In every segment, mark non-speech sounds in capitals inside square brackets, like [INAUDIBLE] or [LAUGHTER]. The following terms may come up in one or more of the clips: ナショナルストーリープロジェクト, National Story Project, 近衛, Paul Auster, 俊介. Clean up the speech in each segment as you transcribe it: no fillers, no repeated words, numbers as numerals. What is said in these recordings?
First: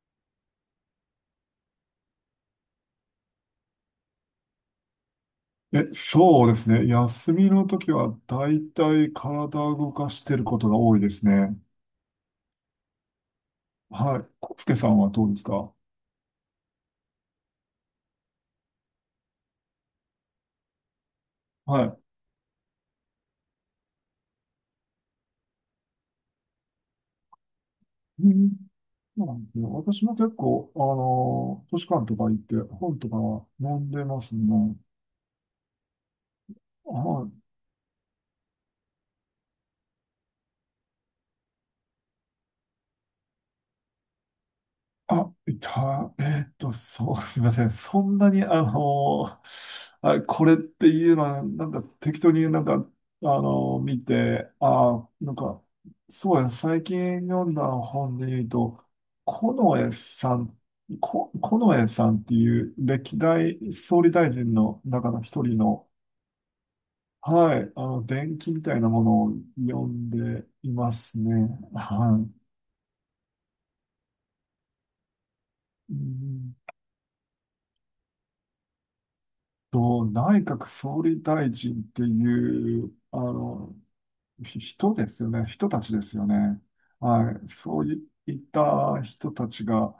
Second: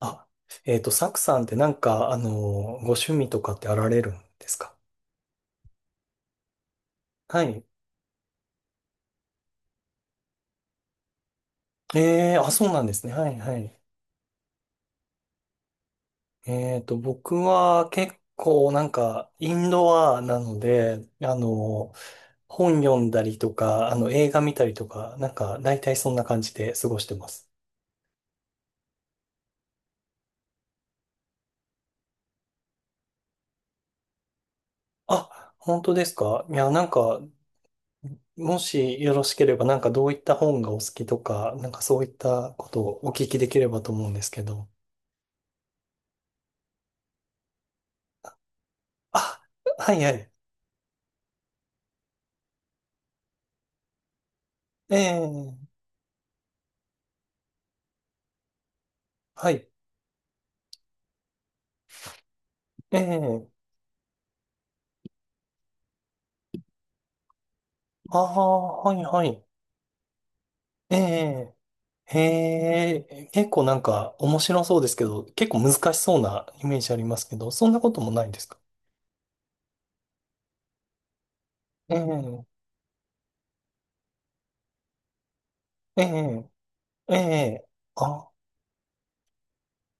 あ、サクさんってなんか、ご趣味とかってあられるんですか？え、そうですね。休はみい。の時は大体体を動かしてることが多いですね。ええ、あ、そうなんですね。はいはい。はい。コスケさんはどうですか？僕は結構なんか、インドアなので、はい。本読んだりとか、映画見たりとか、なんか、大体そんな感じで過ごしてます。うん、そうなんですよ。私も結構、あの図書館とか行って本とかは読んでますね。あ、本当ですか？いや、なんか、はい。もしよろしければ、なんかどういった本がお好きとか、なんかそういったことをお聞きできればと思うんですけど。あ、いた、えーっと、そう、[LAUGHS] すみません。そんなに、あの、あ、はいはあ、い。これっていうのは、なんか適当になんか、あの、見て、ええ。そうや、最近読んだ本で言うと、はい。近衛さん、近衛さんっていうえ歴え。代総理大臣の中の一人の、はい、あの、あ伝記みたいあ、なはいものはをい。読んでいますね。ええ。はい。へえ。結構なんか面白そうですけど、結構難うしそうなんイメージありますけど、そんなこともないんですか？内閣総理大臣っえてえ。いう、あの、人ですよね。人たちえですよえ。ね。えはい。え。そうあ、いった人たちが、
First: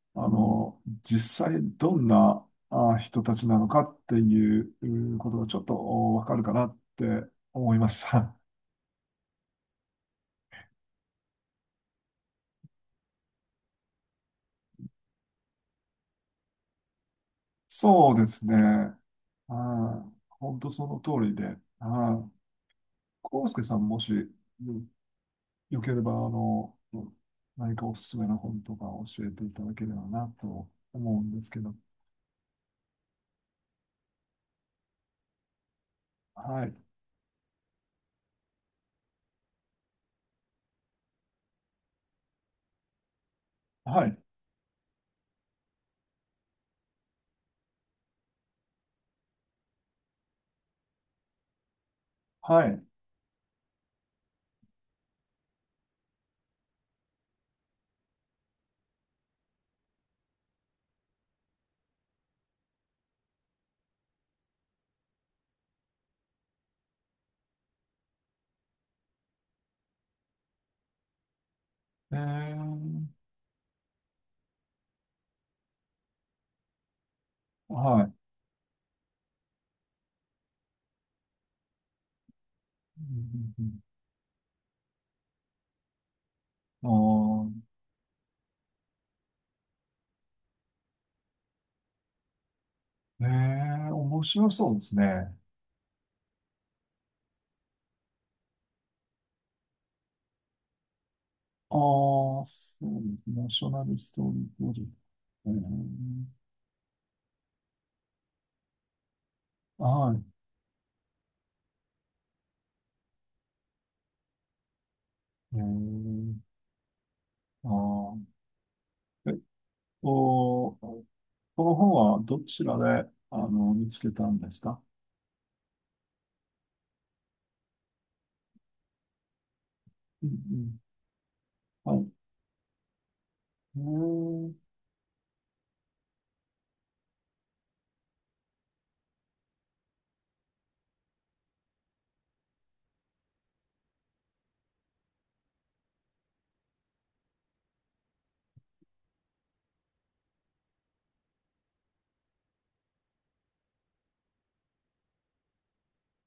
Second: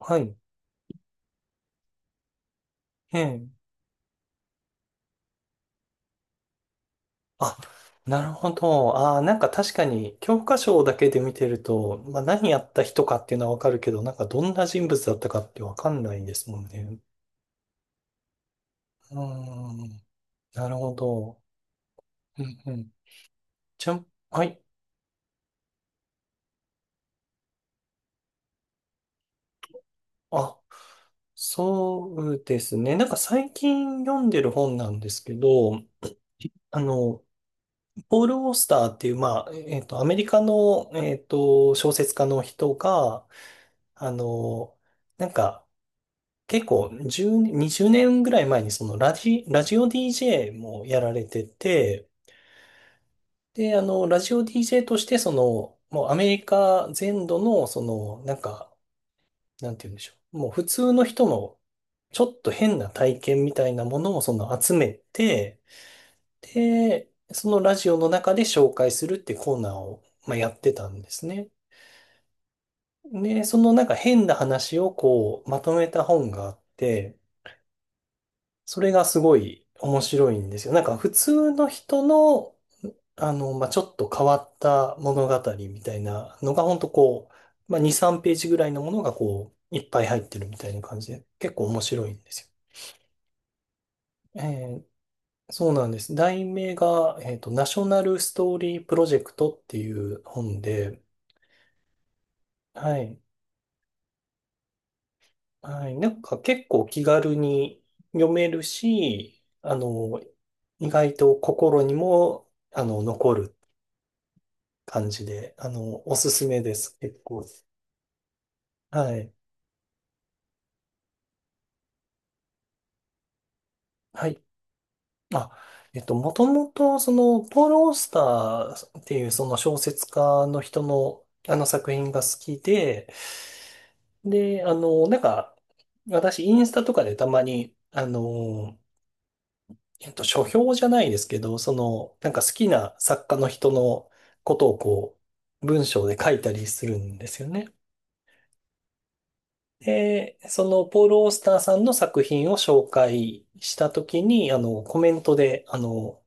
はあい。の、実際どんなあえ人たちなえ。のかっていううんことがちょっとわかるかなってあ、思いましなるた。ほど。ああ、なんか確かに教科書だけで見てると、まあ何やった人かっていうのはわかるけど、なんかどんな人物だったかってわかんないですもんね。[LAUGHS] そうですね。うーん。はい。本な当るそほの通りど。で。はい。うんうん。康介さんちゃもん、し、はい。うんよければ、あの、何かおすすめの本とか教えていただければなあ、と思うんですけど。そうですね。なんか最近読んでる本なんですけど、はい。あの、ポール・オースターっていう、まあ、アメリカの、小説家の人が、はあい。の、なんか、結構10、20年ぐらい前にそのラジオ DJ もやられてて、はい。で、ラジオ DJ としてその、もうアメリカ全土の、その、なんか、なんて言うんでしょう。もう普通の人のちょっと変な体験みたいなものをその集めて、で、そのラジオの中で紹介するってコーナーを、まあ、やってたんですね。えー、で、そのなんか変な話をこうまとめた本があって、はい。うんそれがすごい面白いんですよ。なんか普通の人の、うんうまあ、んちょっと変わった物語みたいなのが本当あこう、まあ、2、3ページぐらいのものがこう、いっぱい入ってるみたいな感じで、結構面白いんですー、えー、面よ。白そうですね。そうなんです。題名が、ナショナルストーリープロジェクトっていう本で、ああ、そうはでい。すね。ナショナルストーリープロジェクト。はい。なんえか結構気軽に読めるし、ー、はい。意外と心にも、残る感じで、えおすー、すめです。結構。あー、はえい。っと、この本はどちらで、あの、見つけたはんい。ですか？あ、もともと、その、ポール・オースターっていうその小説う家のん人の、あの作うん。はい。品が好きで、えー、で、なんか、私、インスタとかでたまに、書評じゃないですけど、その、なんか好きな作家の人のことをこう、文章で書いたりするんですよね。で、その、ポール・オースターさんの作品を紹介したときに、コメントで、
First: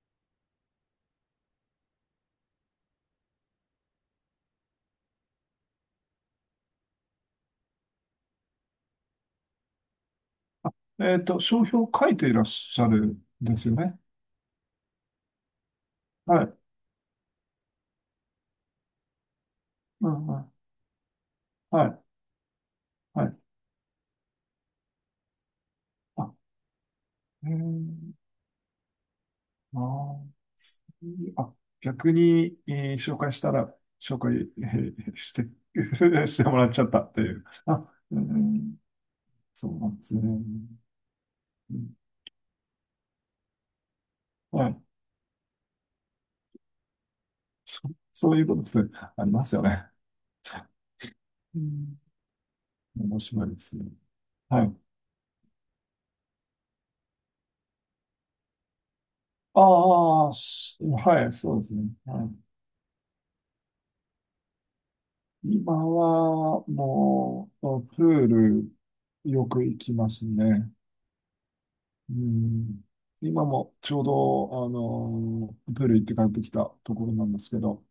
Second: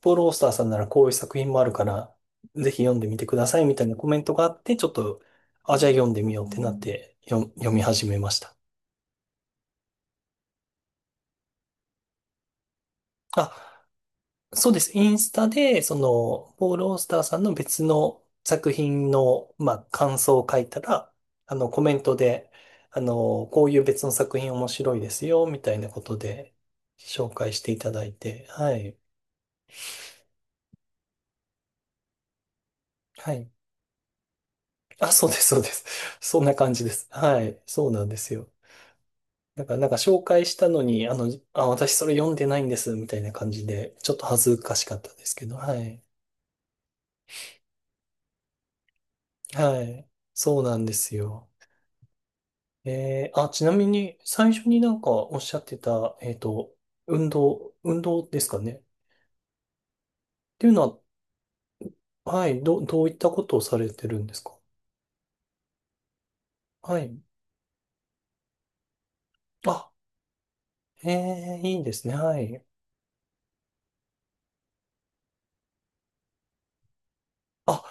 ポール・オースターさんならこういう作品もあるから、ぜひ読んでみてくださいみたいなコメントがあって、ちょっと、あ、じゃあ読んでみようってなって、読み始めました。えっと、商標を書いていらっしゃるんですよあ、ね。そうです。インスタで、そはの、い。ポール・オースターさんの別の作品の、まあ、う感んう想をん。書いたら、コはメい。ントで、はい。こういう別の作品面白いですよ、みたいなことあ、で、紹え介していただー、いて、はい。あー、そういうあ、逆に、えー紹介はしい。たら、紹介、えあ、ーそうしでて、す、そうです。[LAUGHS] しそんてなもらっ感ちじゃでったす。っていはう。い。あ、そうなんでうすよ。ん、だそから、うななんかんですね。紹介したのに、あ、う私ん、それ読んでないんです、みたいな感じで、ちょっと恥ずはかい。しかったですけど、はい。そ、そういうことってありますよはね。い。そうなんですよ。うん。面白あ、いでちなすね。みに、最は初い。になんかおっしゃってた、運動、運動ですかね？っああ、ていうしのはい、そうですね。はは、い、はい、どういったことをされてるんですか？今は、はい。もう、プール、よく行あ、きますね。いいですうね。はい。ん。今もちょうど、あのープール行って帰ってきたところなんですけあ、ど、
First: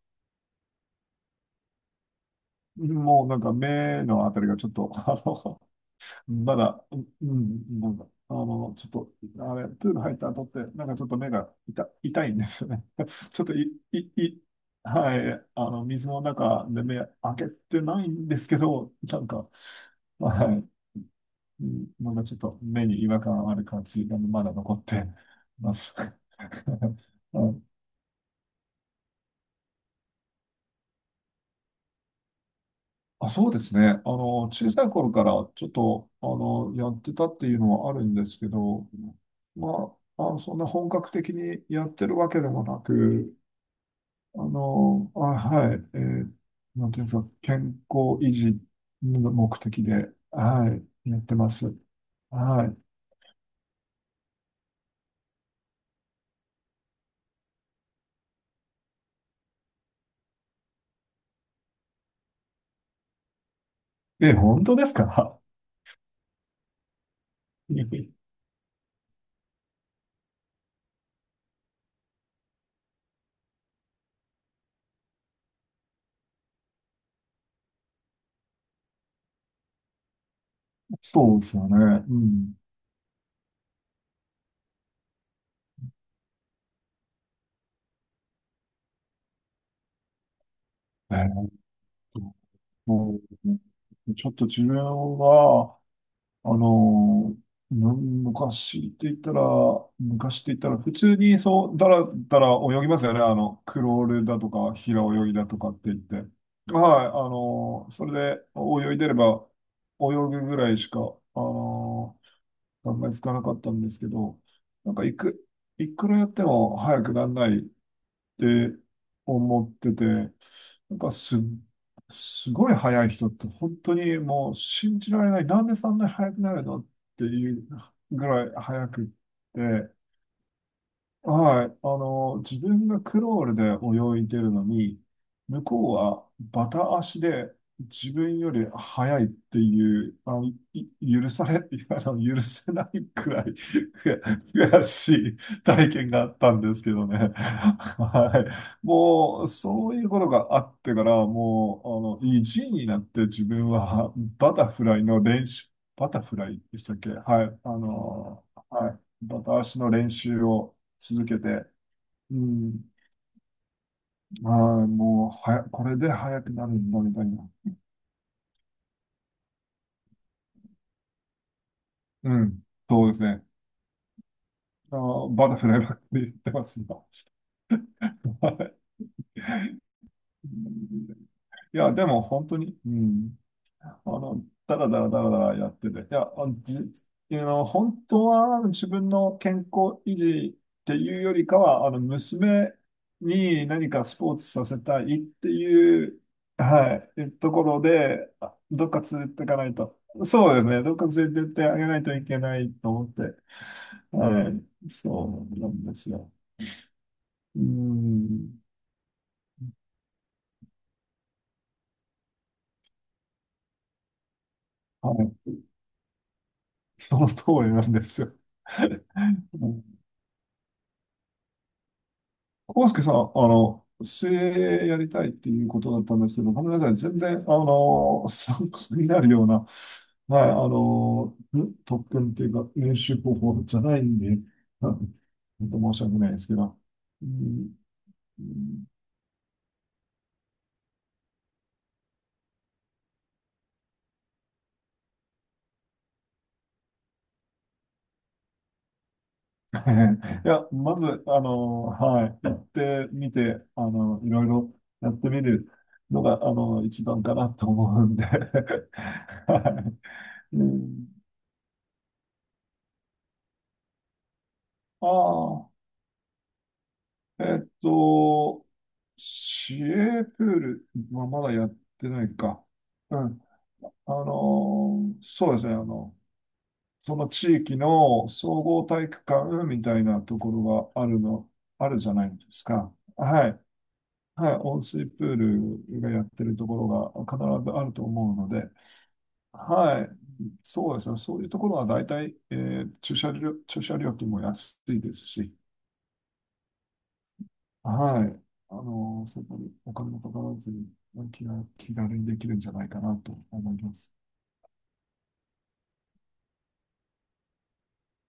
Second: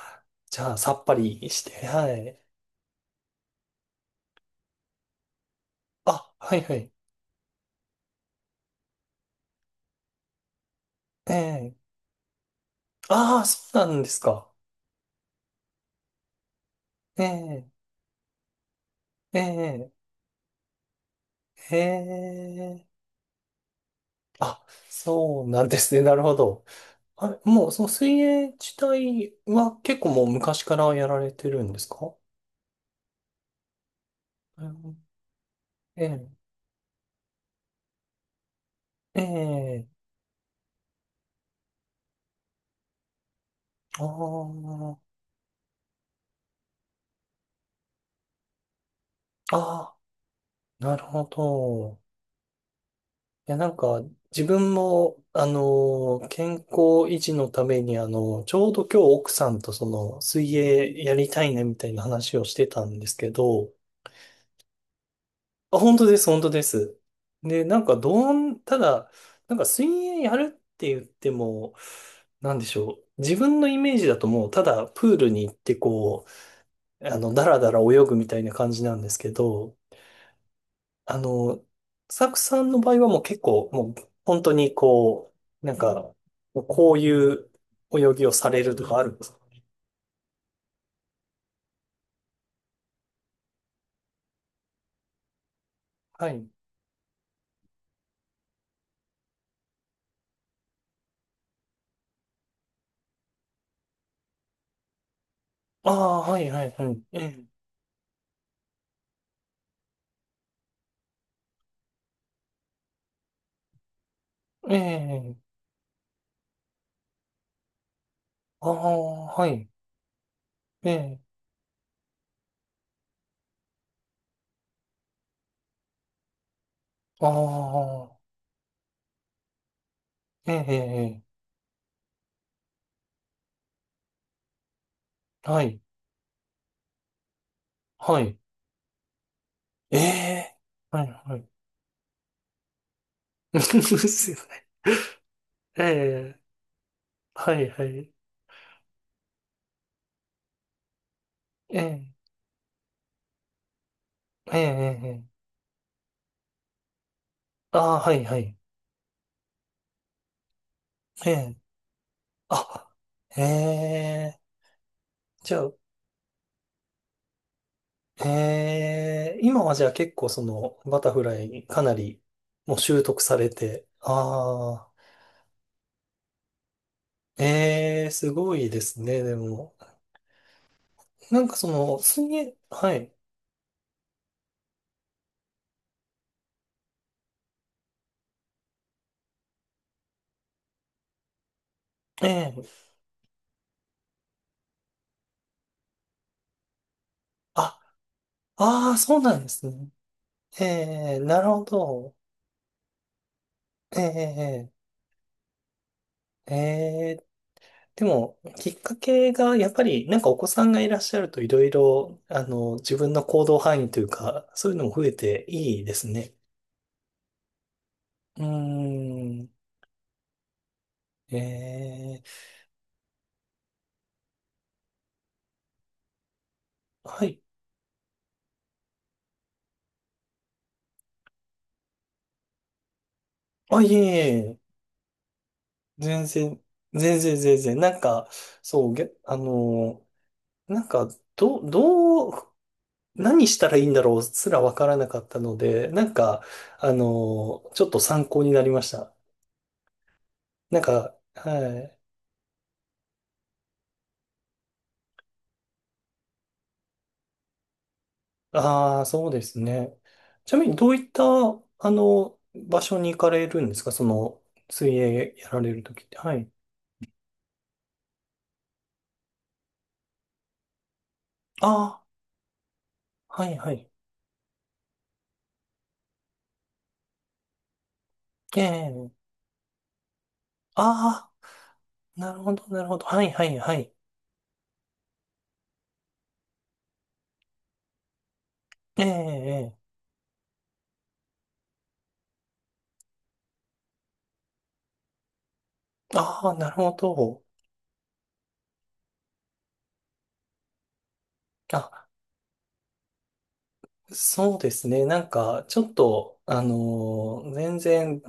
じゃあ、さっぱりして、はい。もうなんか目のあたりがちょっと、[LAUGHS] あの、あ、はまいはだ、い。うん、うん、なんか、あの、ちょっと、あれ、プール入った後って、なんかちょっと目えがえ。痛、痛いんですよね。[LAUGHS] あちょあ、っとい、そうない、んですい、か？はい、あの、水の中で目え開けてえ。ないんですけど、なんか、ええ。はい、うえん、まだちょっと目え。に違和感ある感じがまだあ、残って そう [LAUGHS] なんまです。すね。なるほど。あ [LAUGHS] れ、うもん、う、その水泳自体は結構もう昔からやられてるんですか？あ、そうですね。あの、う小さいん。頃からちょっえと、あえ、の、やってたっていうのはあるんですけど、ええ、まあ、あの、そんな本格的にやってるわけでもなく、ああ。あはい、えー、なんていうんですか、健康維持の目的あ、で、はなるい、やほってます。ど。はいや、なんか、自分も、健康維持のために、ちょうど今日奥さんとその、水泳やりたいね、みたいな話をしてたんですけど、い。え、本当ですか？ あ、本当です、本当です。で、なんか、[LAUGHS] ただ、なんか、水泳やるって言っても、なんでしょう。自分のイメージだともう、ただ、プールに行って、こう、だらだら泳ぐみたいな感じなんですけど、あそうですの、よね。うサクん。さんの場合はもう結構、もう本当にこう、なんか、もうこういう泳ぎをされるとかあるんですか？えー、うん、ちょっと自分は、はい。あの、昔って言ったら、昔って言ったら、普通にそう、だらだら泳ぎますよね。あの、クロールだとか、平泳ぎだとかってあ言って。あ、はい、はい、はい。はい、あええ、の、それで泳いでれば、泳ぐぐらいしか、あの、考えつかなかったんですけど、えなんかいえ、く、いくらやっても早くならないっあてあ、は思い。ってて、えなんかえ、す、すごい速い人って本当にもう信じられない。なんでそんなに速くなるのってあいうあ、ぐらい速くって、ええ、ええ、はい。あの、自分がクロールで泳いでるのに、は向い、こうはバタ足で自はい。分より速いってえいう、あの、え、いはい、許はさい。れ、[LAUGHS] あの、許せないくら [LAUGHS] いですよね。悔しいえ体験があっえ、たんですけどね。はい、はい。はい。もう、そういうことがあってから、えもう、あえ、の、意地になって自分はバええ、タフライえのえ、練習、バタフライでしたっけ？はい。あああ、はい、はの、い。はい。バタ足の練習を続えけえ、て、うん、あ、ええ、ああ、もうじはゃや、あ、これで速くなるんだ、みたいな。ええ、今はじゃあ結構そのバタフライかなりうん、もう習そうで得すさね。れて、ああ、あー、バタフライばっかり言ってます、今。ええ、すごいですね、でも。うん、なんかそいや、の、でも水本泳、当に、うはい、ん、あの、だらだらだらだらやってて、あの、本当はあの自分の健康維持っていうよりかは、あの、え娘え、に何かスポーツさせたいっていう、はい、とこあ、ろで、あ、どっああ、かそう連れなんていでかなすいね。と。そうでえすね、どっかえ、連なれるてってほあげないとど。いけないと思って、えはえ、い、そうなんですよ。ええ、ええ。うでも、ん、きっかけがやっぱりなんかお子さんがいらっしゃるといろいろ、自分の行動範囲というか、そういうのも増はえてい、いいですね。その通りなんですよ。うー [LAUGHS] ん、ええ、康介さん、あの、水泳やりたいっていうことだったんですけど、ごめんなさい。全は然、い。あの、[LAUGHS] 参考になるような、はい、あの、特訓っていうか、練習方法じあ、ゃいえないいんで、え、あ、本当申し訳全ないですけ然、ど。全う然全ん然。なんか、うん。 そう、なんか、ど、どう、何したらいいんだろうすらわからなかったので、なんか、ちょっと参考になりました。[LAUGHS] いや、なんまか、ず、あはの、い。はい、行ってみて、あの、いろいろやってみるのが、あの、一番かなと思うんで。ああ、そうで [LAUGHS] すはね。い。ちなうみに、どういっん、た、場所に行かれるんですか？その、水あ泳やられあ、るときって。はい。えっと、市営プールはまだやっああ、てないか。うん。はい、はい。あの、そうですね。あの、その地域のえ総合体え、育館みたいなところがあるああ、の、あるじゃなないるでほすど、なるか。ほど。はい、ははい、い。はい。はい。温水プールがやってるところが必ずあると思うので、ええ、ええ。はい。そうですね。そういうところは大体、えー、駐車料金も安いですし、ああ、なるほど。はい。あの、そこにお金もかからずに、気あ、軽にできるんじゃないかなと思います。そうですね。なんか、ちょっと、全然、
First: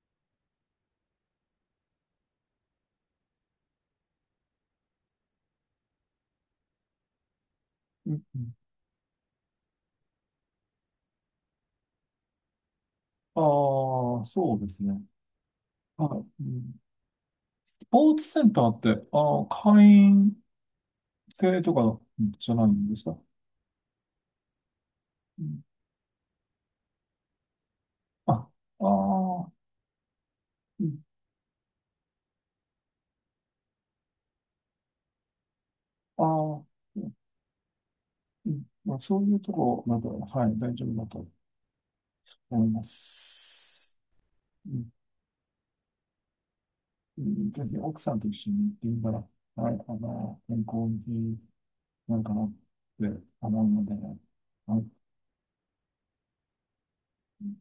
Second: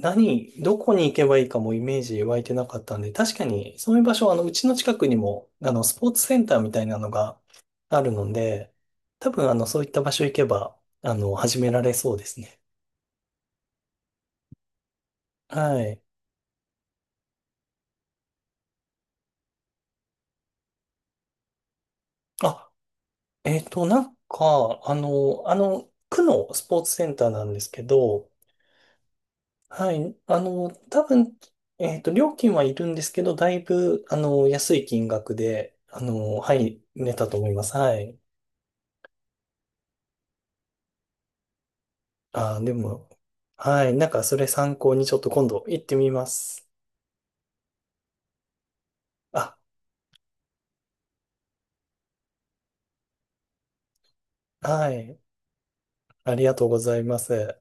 どこに行けばいいかもイメージ湧いてなかったんで、確かに、そういう場所、うちの近くにも、スポーツセンターみたいなのがあうるんのうん、で、多分、そういった場所行けば、始められそうですね。ああ、そうですね。はい。はい。うん、スポーツセンターって、ああ、会員制とかじゃないあ、んですか？なんか、うん、区のスポーツセンターなんですけど、あ、ああ、はい。うん、多分、料金はいるんですけど、だいぶ、安い金額で、あはあ、い、う寝んたと思います。はい。うん、まあ、そういうところなど、はい、大丈夫だと思いでまも、はい。す。なんか、それう参ん、考にちょっと今度行ってみます。うん、ぜひ奥さんと一緒に現場、あ、はい、あの、健康になんかなって思うので、あの、はい。ありがとうございます。